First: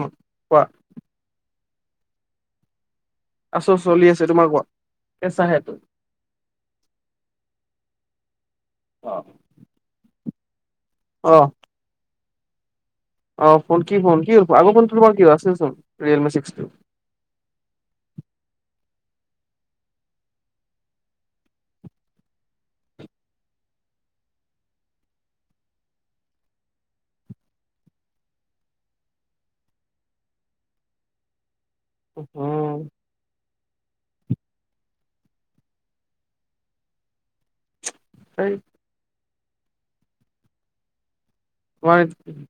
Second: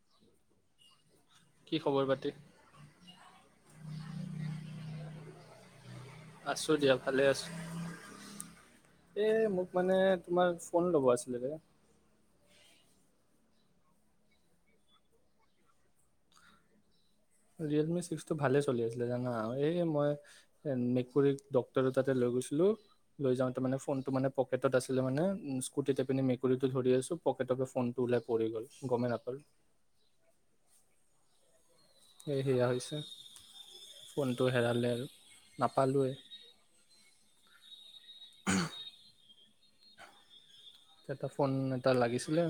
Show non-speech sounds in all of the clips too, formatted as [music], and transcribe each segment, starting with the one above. উম, কোৱা। কি খবৰ পাতি? আছো চলি আছে তোমাৰ কোৱা কেইচাহে আছোঁ দিয়া, ভালে আছোঁ। অ এ মোক মানে তোমাৰ কোন লগৰ আছিলে বে? অ ফোন কি হ'ল? কি আগৰ ফোনটো তোমাৰ কি হ'ল আছেচোন। ৰিয়েলমিছিক্সটো। ৰিয়েলমি ছিক্স টো ভালে চলি আছিলে জানা। এই মই মেকুৰীক ডক্টৰৰ তাতে লৈ গৈছিলোঁ লৈ যাওঁতে মানে ফোনটো মানে পকেটত আছিলে মানে স্কুটিত এপিনে মেকুৰীটো ধৰি আছো পকেটৰ পৰা ফোনটো ওলাই পৰি গ'ল গমেই নাপালোঁ। সে সেয়া উম হৈছে। ফোনটো হেৰালে আৰু। নাপালোঁৱে। এই এটা ফোন এটা তোমাৰ লাগিছিলে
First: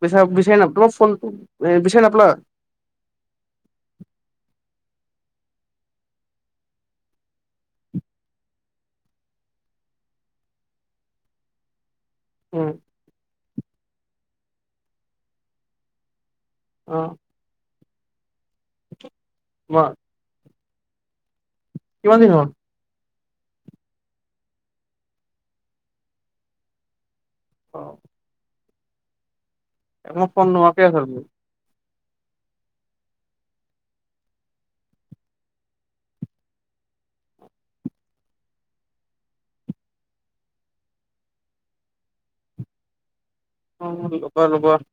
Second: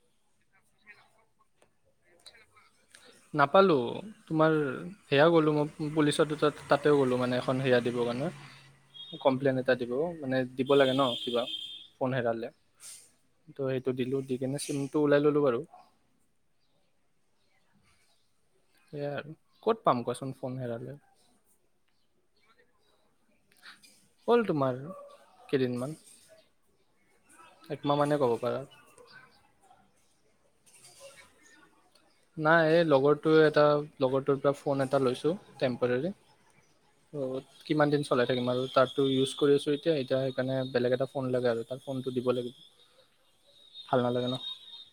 পিছে বিচাৰি নাপালা ফোনত বিচাৰি নাপলা। নাপালোঁ। তোমাৰ সেয়া গ'লোঁ মই পুলিচত দুটা তাতেও গ'লোঁ মানে এখন সেয়া দিব কাৰণে কমপ্লেইন এটা দিব মানে দিব লাগে ন কিবা। ফোন হেৰালে উম টো এইটো দিলোঁ দি চিমটো ওলাই ললো বাৰু আহ হয়ে আৰু ক'ত তোমাৰ পাম কোৱাচোন। ফোন হেৰালে। কিমান দিন হ'ল? হ'ল তোমাৰ, কেইদিনমান। অ একমাহ মানে ক'ব পাৰা [unintelligible] এমাহ ফোন নোহোৱাকে আছা নাই এই লগৰটোৱে এটা লগৰটোৰ পৰা ফোন এটা লৈছোঁ টেম্পৰেৰী ত' কিমান দিন চলাই থাকিম আৰু তাৰতো ইউজ কৰি আছোঁ এতিয়া এতিয়া সেইকাৰণে বেলেগ এটা ফোন লাগে আৰু তাৰ ফোনটো দিব লাগিব ভাল নালাগে ন লগৰ লগৰ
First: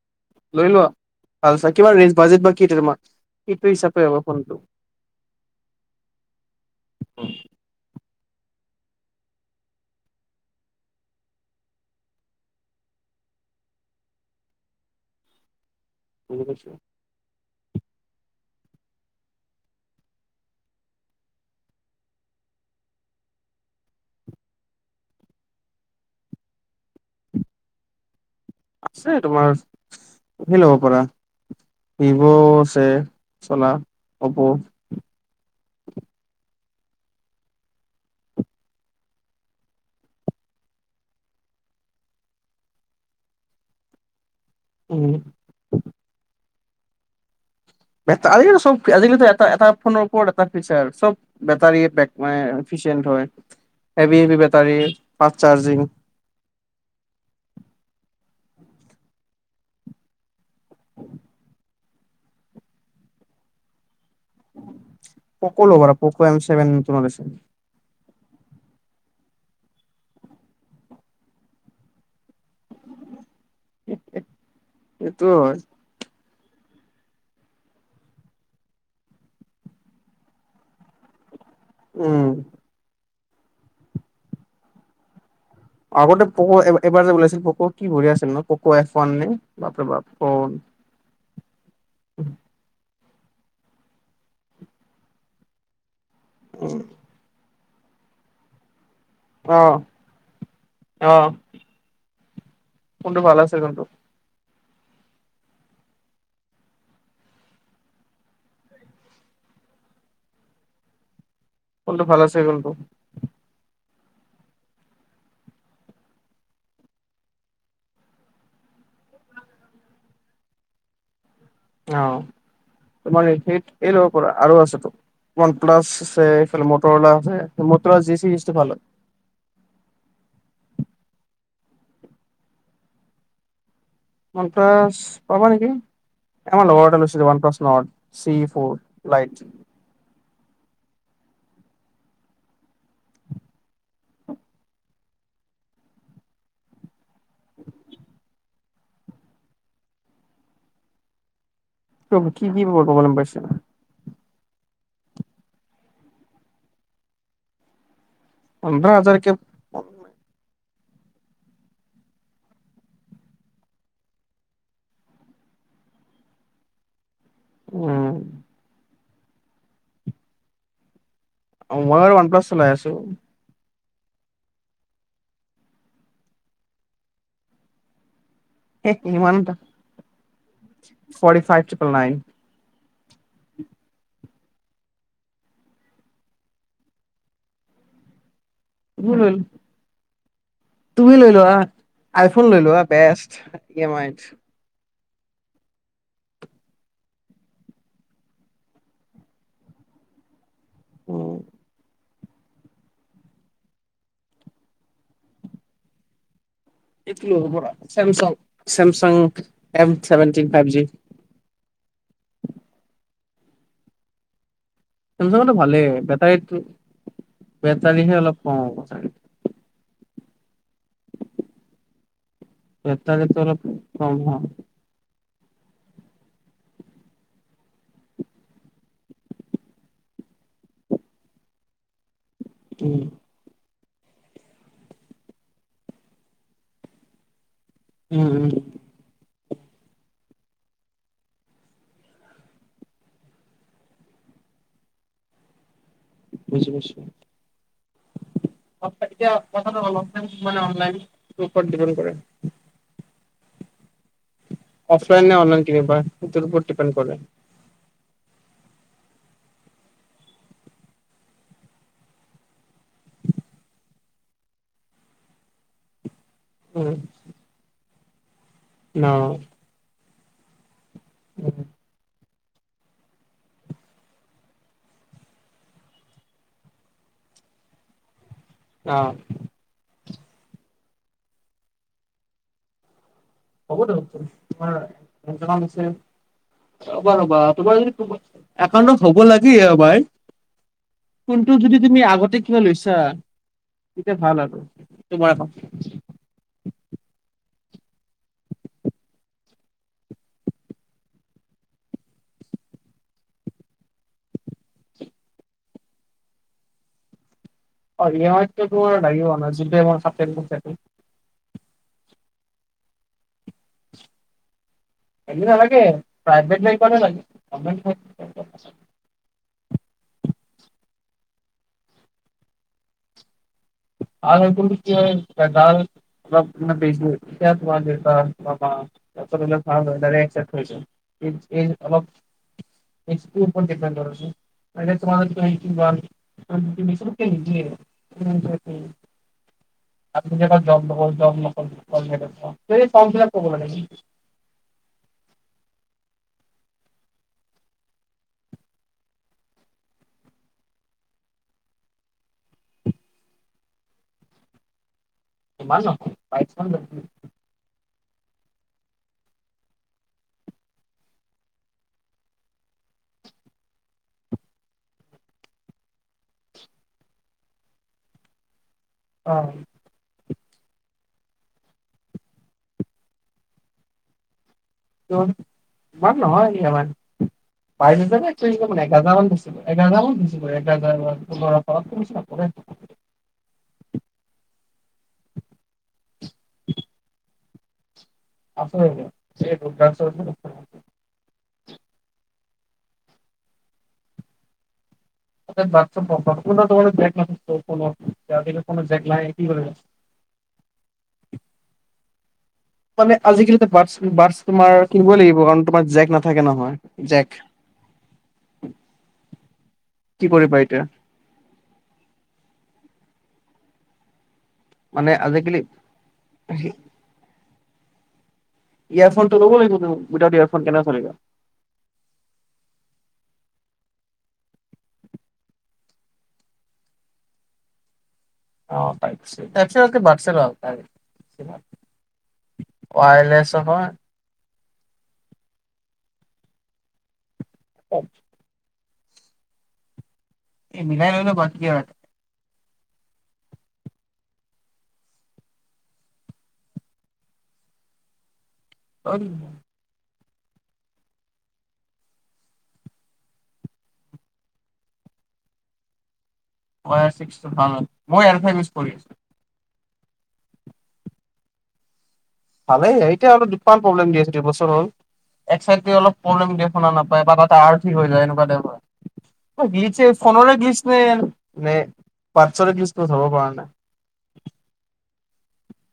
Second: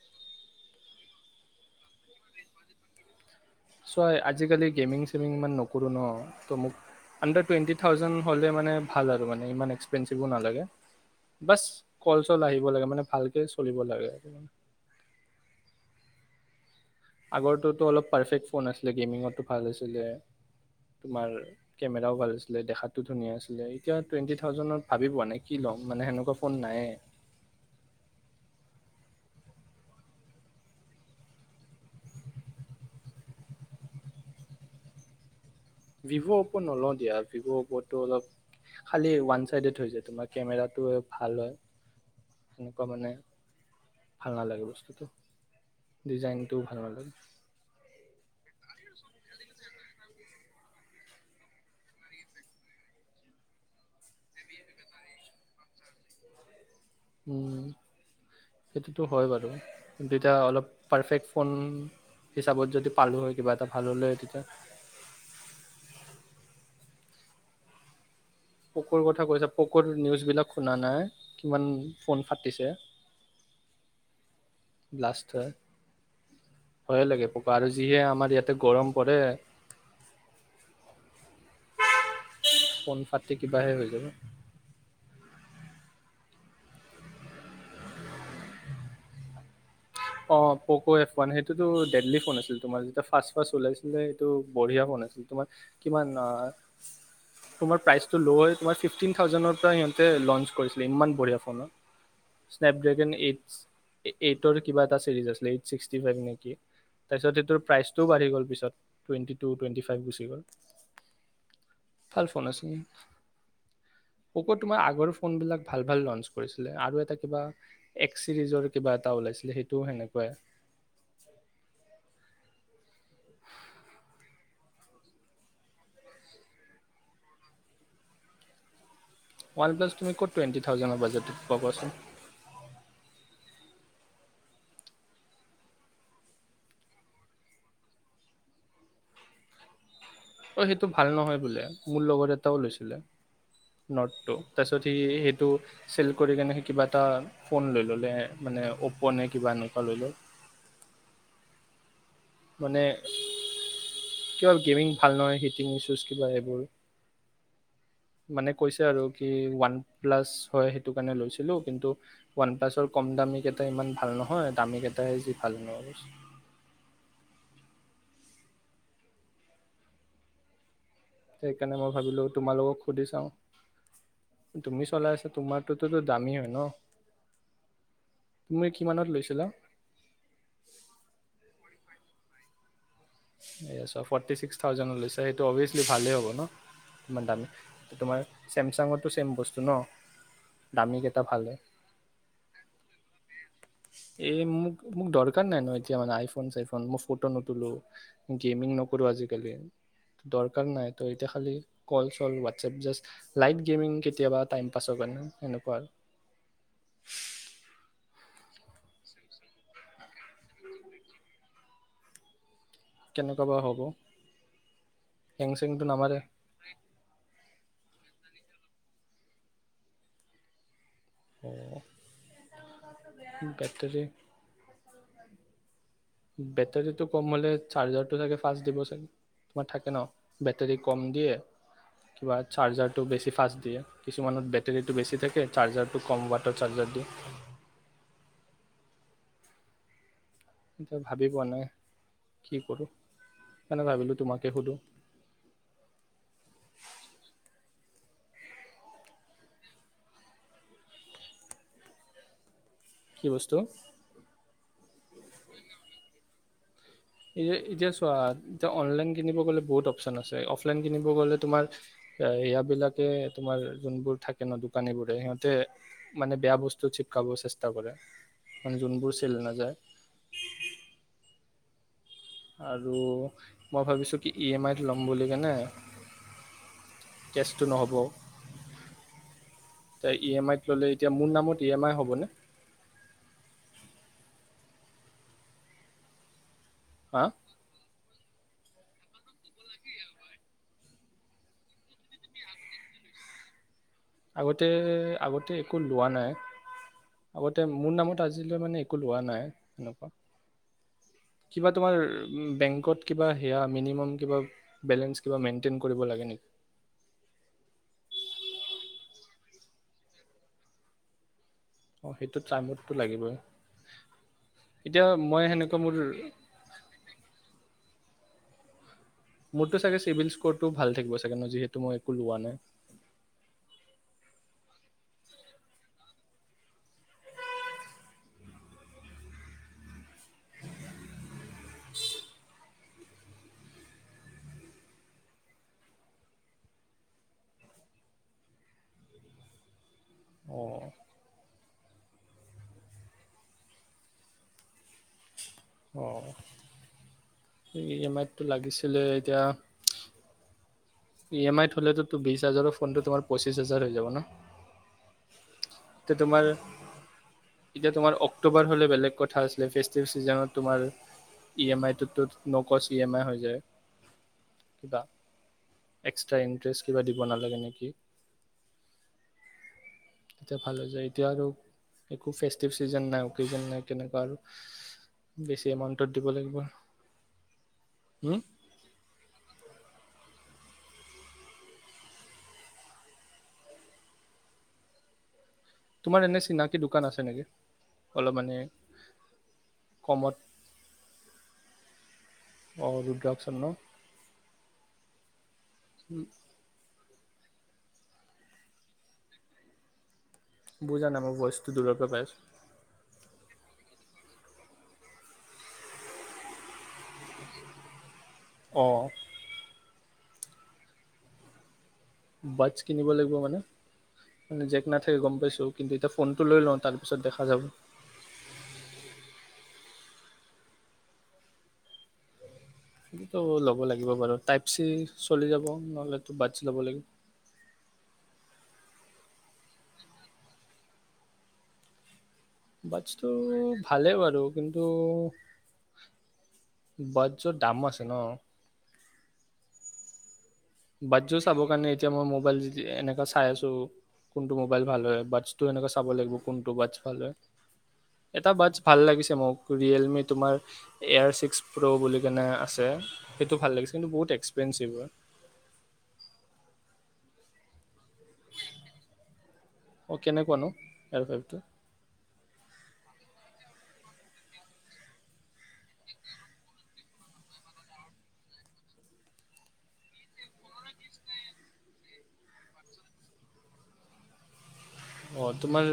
লৈ লোৱা আচ্ছা কিমান ৰেঞ্জ? বাজেট বা কি এতিয়া তোমাৰ? সেইটো ছো হিচাপে হ'ব আজি ফোনটো কালি গেমিং চেমিং ইমান নকৰো ন তো মোক আণ্ডাৰ টুৱেন্টি থাওজেণ্ড হ'লে মানে ভাল আৰু মানে ইমান এক্সপেনঞ্চিভো নালাগে বচ কল চল আহিব লাগে মানে ভালকে চলিব লাগে। কেনে পাইছা? আগৰটো টো অলপ পাৰফেক্ট ফোন আছিলে গেমিঙতো ভাল আছিলে তোমাৰ কেমেৰাও ভাল আছিলে দেখাতো ধুনীয়া আছিলে এতিয়া টুৱেণ্টি থাউজেণ্ডত ভাবি পোৱা নাই কি ল'ম মানে সেনেকুৱা ফোন নায়েই চে তোমাৰ সেই ল'ব পাৰা ভিভ' আছে চলা, অপ'। ভিভ' অপ' নলও দিয়া ভিভ' অপ'টো অলপ খালি ওৱান চাইডেড হৈ যায় তোমাৰ কেমেৰাটো ভাল হয় সেনেকুৱা মানে ভাল নালাগে বস্তুটো উম ডিজাইন তো ভাল লাগে। আজিকালিতো চব আজিকালিতো এটা এটা ফৌন ওপৰত এটা ফিচাৰ চব বেটাৰিয়ে পেকমাই ফিচেনত হয় heavy heavy battery fast charging উম সেইটোতো হয় বাৰু কিন্তু এতিয়া অলপ পাৰফেক্ট ফোন হিচাপত যদি পালো হয় কিবা এটা ভাল হলে তেতিয়া পক লো বাৰ পোক এম চেভন তোমৰ পকৰ কথা কৈছে পকৰ নিউজবিলাক শুনা নাই কিমান ফোন ফাটিছে এইটো হয় ভয়ে লাগে পকা আৰু যিহে আমাৰ ইয়াতে গৰম পৰে! উম ফোন ফাটি কিবাহে হৈ যায় আগতে পক' এবাৰ যে ওলাইছিল পক' কি বঢ়িয়া আছিল ন পক এফ ওৱান নে বাপৰে বাপ অ ফোন পক' এফ ওৱান সেইটোতো ডেলি ফোন আছিল তোমাৰ যেতিয়া ফাছ - ফাছ ওলাইছিলে এইটো বঢ়িয়া ফোন আছিল তোমাৰ কিমান ন উম, তোমাৰ প্ৰাইচটো লৈ' হৈ তোমাৰ ফিফটিন থাউজেৰ অ পৰা সিহঁতে লঞ্চ কৰিছিলে ইমান অ বঢ়িয়া ফোনত৷ স্নেপ ড্ৰোগন ফোনটো ভাল এইটছ আছে কিন্তু এইট এইটৰ কিবা এটা ছিৰিজ আছিলে এইট ছিক্সটি ফাইভ নেকি তাৰপিছত সেইটোৰ প্ৰাইচটোও বাঢ়ি গ'ল পিছত টুৱেণ্টি টু টুৱেণ্টি ফাইভ গুচি গ'ল৷ কোনটো ভাল আছে কোনটো পকঅ তোমাৰ আগৰ ফোন বিলাক ভাল ভাল লঞ্চ কৰিছিলে আৰু এটা কিবা এক্স চিৰিজৰ কিবা এটা ওলাইছিলে সেইটোও সেনেকুৱাই৷ অ তোমাৰ সেই এই পৰা আৰু আছে ওৱান প্লাছ আছে এইফালে মটৰলা আছে মটৰলা যি চিটো ভাল হয় ওৱান প্লাছ তুমি ক'ত টুৱেণ্টি থাউজেণ্ডৰ বাজেটত পোৱা কোৱাচোন ৱান প্লাছ পাবা নেকি আমাৰ লগৰ এ লৈছিলে one plus Nord C for light অ সেইটো ভাল নহয় বোলে মোৰ লগৰ এটাও লৈছিলে, নটটো তাৰপাছত সি সেইটো চেল কৰি কেনি সি কিবা এটা ফোন লৈ ললে মানে অ'প' নে কিবা এনেকুৱা লৈ ল'লে৷ প্ৰবু কি কি বৰ্তমান পাইছে কিবল গেমিং ভাল নহয় হিটিং ইছ্যুজ কিবা এইবোৰ মানে কৈছে পোন্ধৰ আৰু কি হাজাৰকে ওৱান প্লাছ হয় সে সেইটো কাৰণে লৈছিলোঁ কিন্তু ওৱান প্লাছৰ কম দামী কেইটা ইমান ভাল নহয় দামী কেইটাই যি ভাল ন উম সেইকাৰণে মই বাৰু ভাবিলো ওৱান প্লাছ চলাই তোমালোকক আছো সুধি চাওঁ তুমি চলাই আছা তোমাৰটোততো দামী হয় ন তুমি কিমানত এটি ওৱান লৈছিলা ট ফটি ফাইভ প নাইন এয়া চোৱা, ফৰ্টি ছিক্স থাউজেণ্ড লৈছে সেইটো অভিয়াচলি ভালেই হ'ব ন ইমান দামী তোমাৰ ত চেমচাঙতো চেম লৈ বস্তু ন দামী তুমি কেইটা লৈ ভালে লোৱা আইফোন লৈ লোৱা বেষ্ট ইম আই এই মোক মোক দৰকাৰ নাই ন এতিয়া মানে আইফোন চাইফোন মই ফটো নুতলো৷ গেমিং নকৰো আজিকালি দৰ খালি নাই তই এতিয়া উম, খালি কত অকল হোৱাটছএপ জাষ্ট লাইট গেমিং কেতিয়াবা টাইম পাছৰ কাৰনে সেনেকুৱা আৰু Samsung M seventeen five G কেনেকুৱা বা হ'ব? হেং চেমচাংটো চেংটো ভালেই নামাৰে বেটাৰীটো বে দালিহে অলপ কম হব ছাগে! অহহ এটা যেত অলপ কম [unintelligible] বেটেৰীটো কম হ'লে চাৰ্জাৰটো চাগে ফাষ্ট দিব চাগে কিছুমান থাকে ন বেটেৰী কম দিয়ে কিবা উম চাৰ্জাৰটো বেছি ফাষ্ট দিয়ে কিছুমানত বেটেৰীটো বেছি থাকে চাৰ্জাৰটো কম বৱাটৰ চাৰ্জাৰ দিয়ে৷ উম উম এতিয়া ভাবি পোৱা নাই কি কৰোঁ সেকেনে ভাবিলোঁ তোমাকে সোধো৷ বুজি পাইছো এক তাৰিখে কথাটো অলপ মান অনলাইন গ্ৰুপত ডিপেণ্ট কৰে কি বস্তু? অফলাইন নে অনলাইন কিমান পায় এতিয়ালৈকে তো [unintelligible] এ যে এতিয়া চোৱা এতিয়া অনলাইন কিনিব গলে বহুত অপচন আছে অফলাইন কিনিব গলে তোমাৰ ইহঁত বিলাকে তোমাৰ যোনবোৰ থাকে ন দোকানীবোৰে সিহঁতে মানে বেয়া বস্তু উম চিপকাব চেষ্টা কৰে৷ ন যোনবোৰ চেল নাযায় আৰু মই ভাবিছোঁ কি ই এম আইত ল'ম বুলি কেনে কেছটো নহ'ব অ এ ই এম আই ত ললে এতিয়া মোৰ নামত ই এম আই হ'বনে হ'ব দে তোমাৰ দকমেন্ আছে চাই লোৱা হা এবাৰ তোমাৰ যদি কিবা একাউণ্টত হ'ব লাগে আমাৰ কিন্তু যদি তুমি আগতে কিবা লৈছা তেতিয়া ভাল আৰু আগতে তোমাৰ এখন আগতে একো লোৱা নাই আগতে মোৰ নামত আজিলৈ মানে একো লোৱা নাই এনেকুৱা কিবা তোমাৰ বেংকত কিবা সেয়া মিনিমাম কিবা বেলেঞ্চ কিবা মেইনটেইন কৰিব লাগে নেকি অ ই এম আইতো তোমাৰ লাগিব ন যি মই থ অঁ সেইটো চাইনবুডটো লাগিবই এতিয়া মই সেনেকুৱা নালাগে মোৰ প্ৰভেট বেংকত‌ হে লাগে [unintelligible] মোৰতো চাগে চিভিল স্ক'ৰটো ভাল থাকিব চাগে ন যিহেতু মই একো লোৱা নাই? আৰু মানে কি হয় [unintelligible] উম আপনি যেবাৰ অঁ জন্্ জন্ [unintelligible] সেই ফৰ্ম ফিলাপ কৰিব লাগে নেকি [unintelligible] অ ই এম আইতটো লাগিছিলে এতিয়া ই এম আইত থলেো বিশ হাজাৰৰ ফোনটো তোমাৰ পঁচিছ হাজাৰ হৈ যাব ন মাল তে নপাই তোমাৰ এতিয়া তোমাৰ অক্টোবৰ হ'লে বেলেগ কথা আছিলে ফেষ্টিভ ছিজনত তোমাৰ ই এম আইটোতো নকচ ই এম আই হৈ যায় কিবা এক্সট্ৰাৰা ইণ্টাৰেষ্ট কিবা দিব নালাগে নেকি অ তেতিয়া ভাল হৈ যায় এতিয়া আৰু একো ফেষ্টিভ চিজন নাইকেজন নাই কেনেকুৱা আৰু ত বেছি এমাউণ্টত ইমান দিব নহয় লাগিব ই এ মাই বাইছ হম হাজাৰ মান দিছিলো এঘাৰ হাজাৰ মান দিছিল কৰি তপ তোমাৰ এনে চিনাকি দোকান আছে নেকি? অলপ মানে আছে কমত [unintelligible] আৰু দু্ৰক চন [unintelligible] তাত কোনো জেগ লাই কি কৰিবা বুজা নাই মই ভইচটো দূৰৰ পৰা পাইছো এনে আজিকালি বাটছ বাটছ তোমাৰ কিনিবই লাগিব কাৰণ তোমাৰ জেক নাথাকে নহয় জেক অঁ কি কৰিবা এতিয়া বাটচছ কিনিব লাগিব মানে জেক মানে নাথাকে গম আজিকালি পাইো কিন্তু এতিয়া ফোন টো লৈ লওঁ তাৰ পিছত দেখা যাব ইয়াৰফোনটো ল'ব লাগিব উইদাউট ইয়াৰফোন কেনেকে চলিবা? সেইটো টো ল'ব লাগিব বাৰু টাইপ চি চলি যাব নহ'লে বাদছ ল'ব লাগিব অ তাইপছি তপছি লোৱাতকৈ বাাট্ছটো ভাল বাছটো ভালে বাৰু কিন্তু চত দামো আছে ন এই মিলাই ললে বাটচছজোৰ চাব বাকী কাৰণে এতিয়া মই মোবাইল এনেকুৱা চাই আছোঁ কোনটো মোবাইল ভাল হয় বাট্ছটো এনেকুৱা চাব লাগিব কোনটো বাট্ছ ভাল হয় এটা বাটচছ ভাল আৰু লাগিছে মোক ৰিয়েলমি তোমাৰ এয়াৰ ছিক্স প্ৰ' বুলি কেনে আছে সেইটো ভাল লাগিছে কিন্তু বহুত এক্সপেঞ্চিভ হয় ছিক্সটো ভাল মই এইয়াৰ ফাইভ টো ইউজ কৰি আছো অঁ কেনেকুৱনো এয়াৰফাইভটো ভালে এতিয়া অলপ দুটান প্ৰব্লেম দি আছে দুবছৰ হ'ল এক চাইড অলপ প্ৰবলেম দে শুনা নাপ এইয়াৰ ত্যায়াৰ ঠিক হৈ যায় এনেকোৱা দাইভৰ, জিছে ফোনৰৰে গিচ পৰা নাই আৰু অ তোমাৰ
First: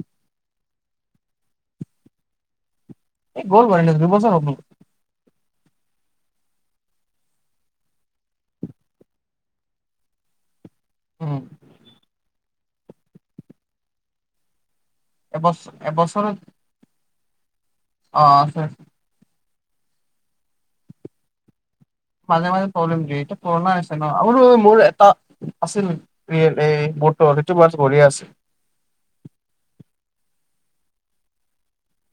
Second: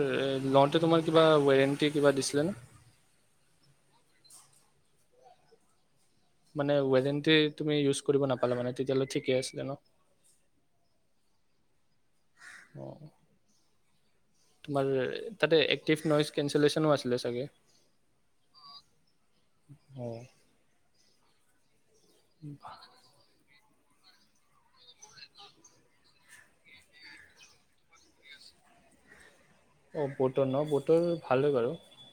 লওঁতে তোমাৰ কিবা ৱাৰেণ্টি কিবা দিছিলে ন এই গ'ল কৰি ন দুবছৰ হব মানে ৱাৰেণ্টি তুমি ইউজ কৰিব নাপালা মানে তেতিয়াহ'লে ঠিকে আছিলে ন উম অ তোমাৰ তাতে এবছৰ এক্টিভ নইজ এবছৰত কেনচেলেচনো আছে। লে চাগে অ আছে হয়। মাজে মাজে প্ৰব্লেম দিয়ে পৰ্ণ। আৰু মোৰ এটা আছিল ৰিয়ে- এই বোতৰ সেইটো ৱাছট বঢ়িয়া আছিল। অঁ বতৰ ন। বতৰ ভাল হয় বাৰু।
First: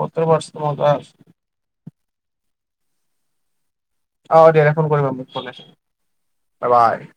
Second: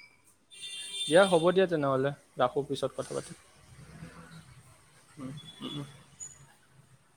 বতৰ ৱাটছটো মজা আছে। ৰাখো পিছত কথা পাতি। অ দিয়া দে-দে ফোন কৰিম দিয়া বাই- বাই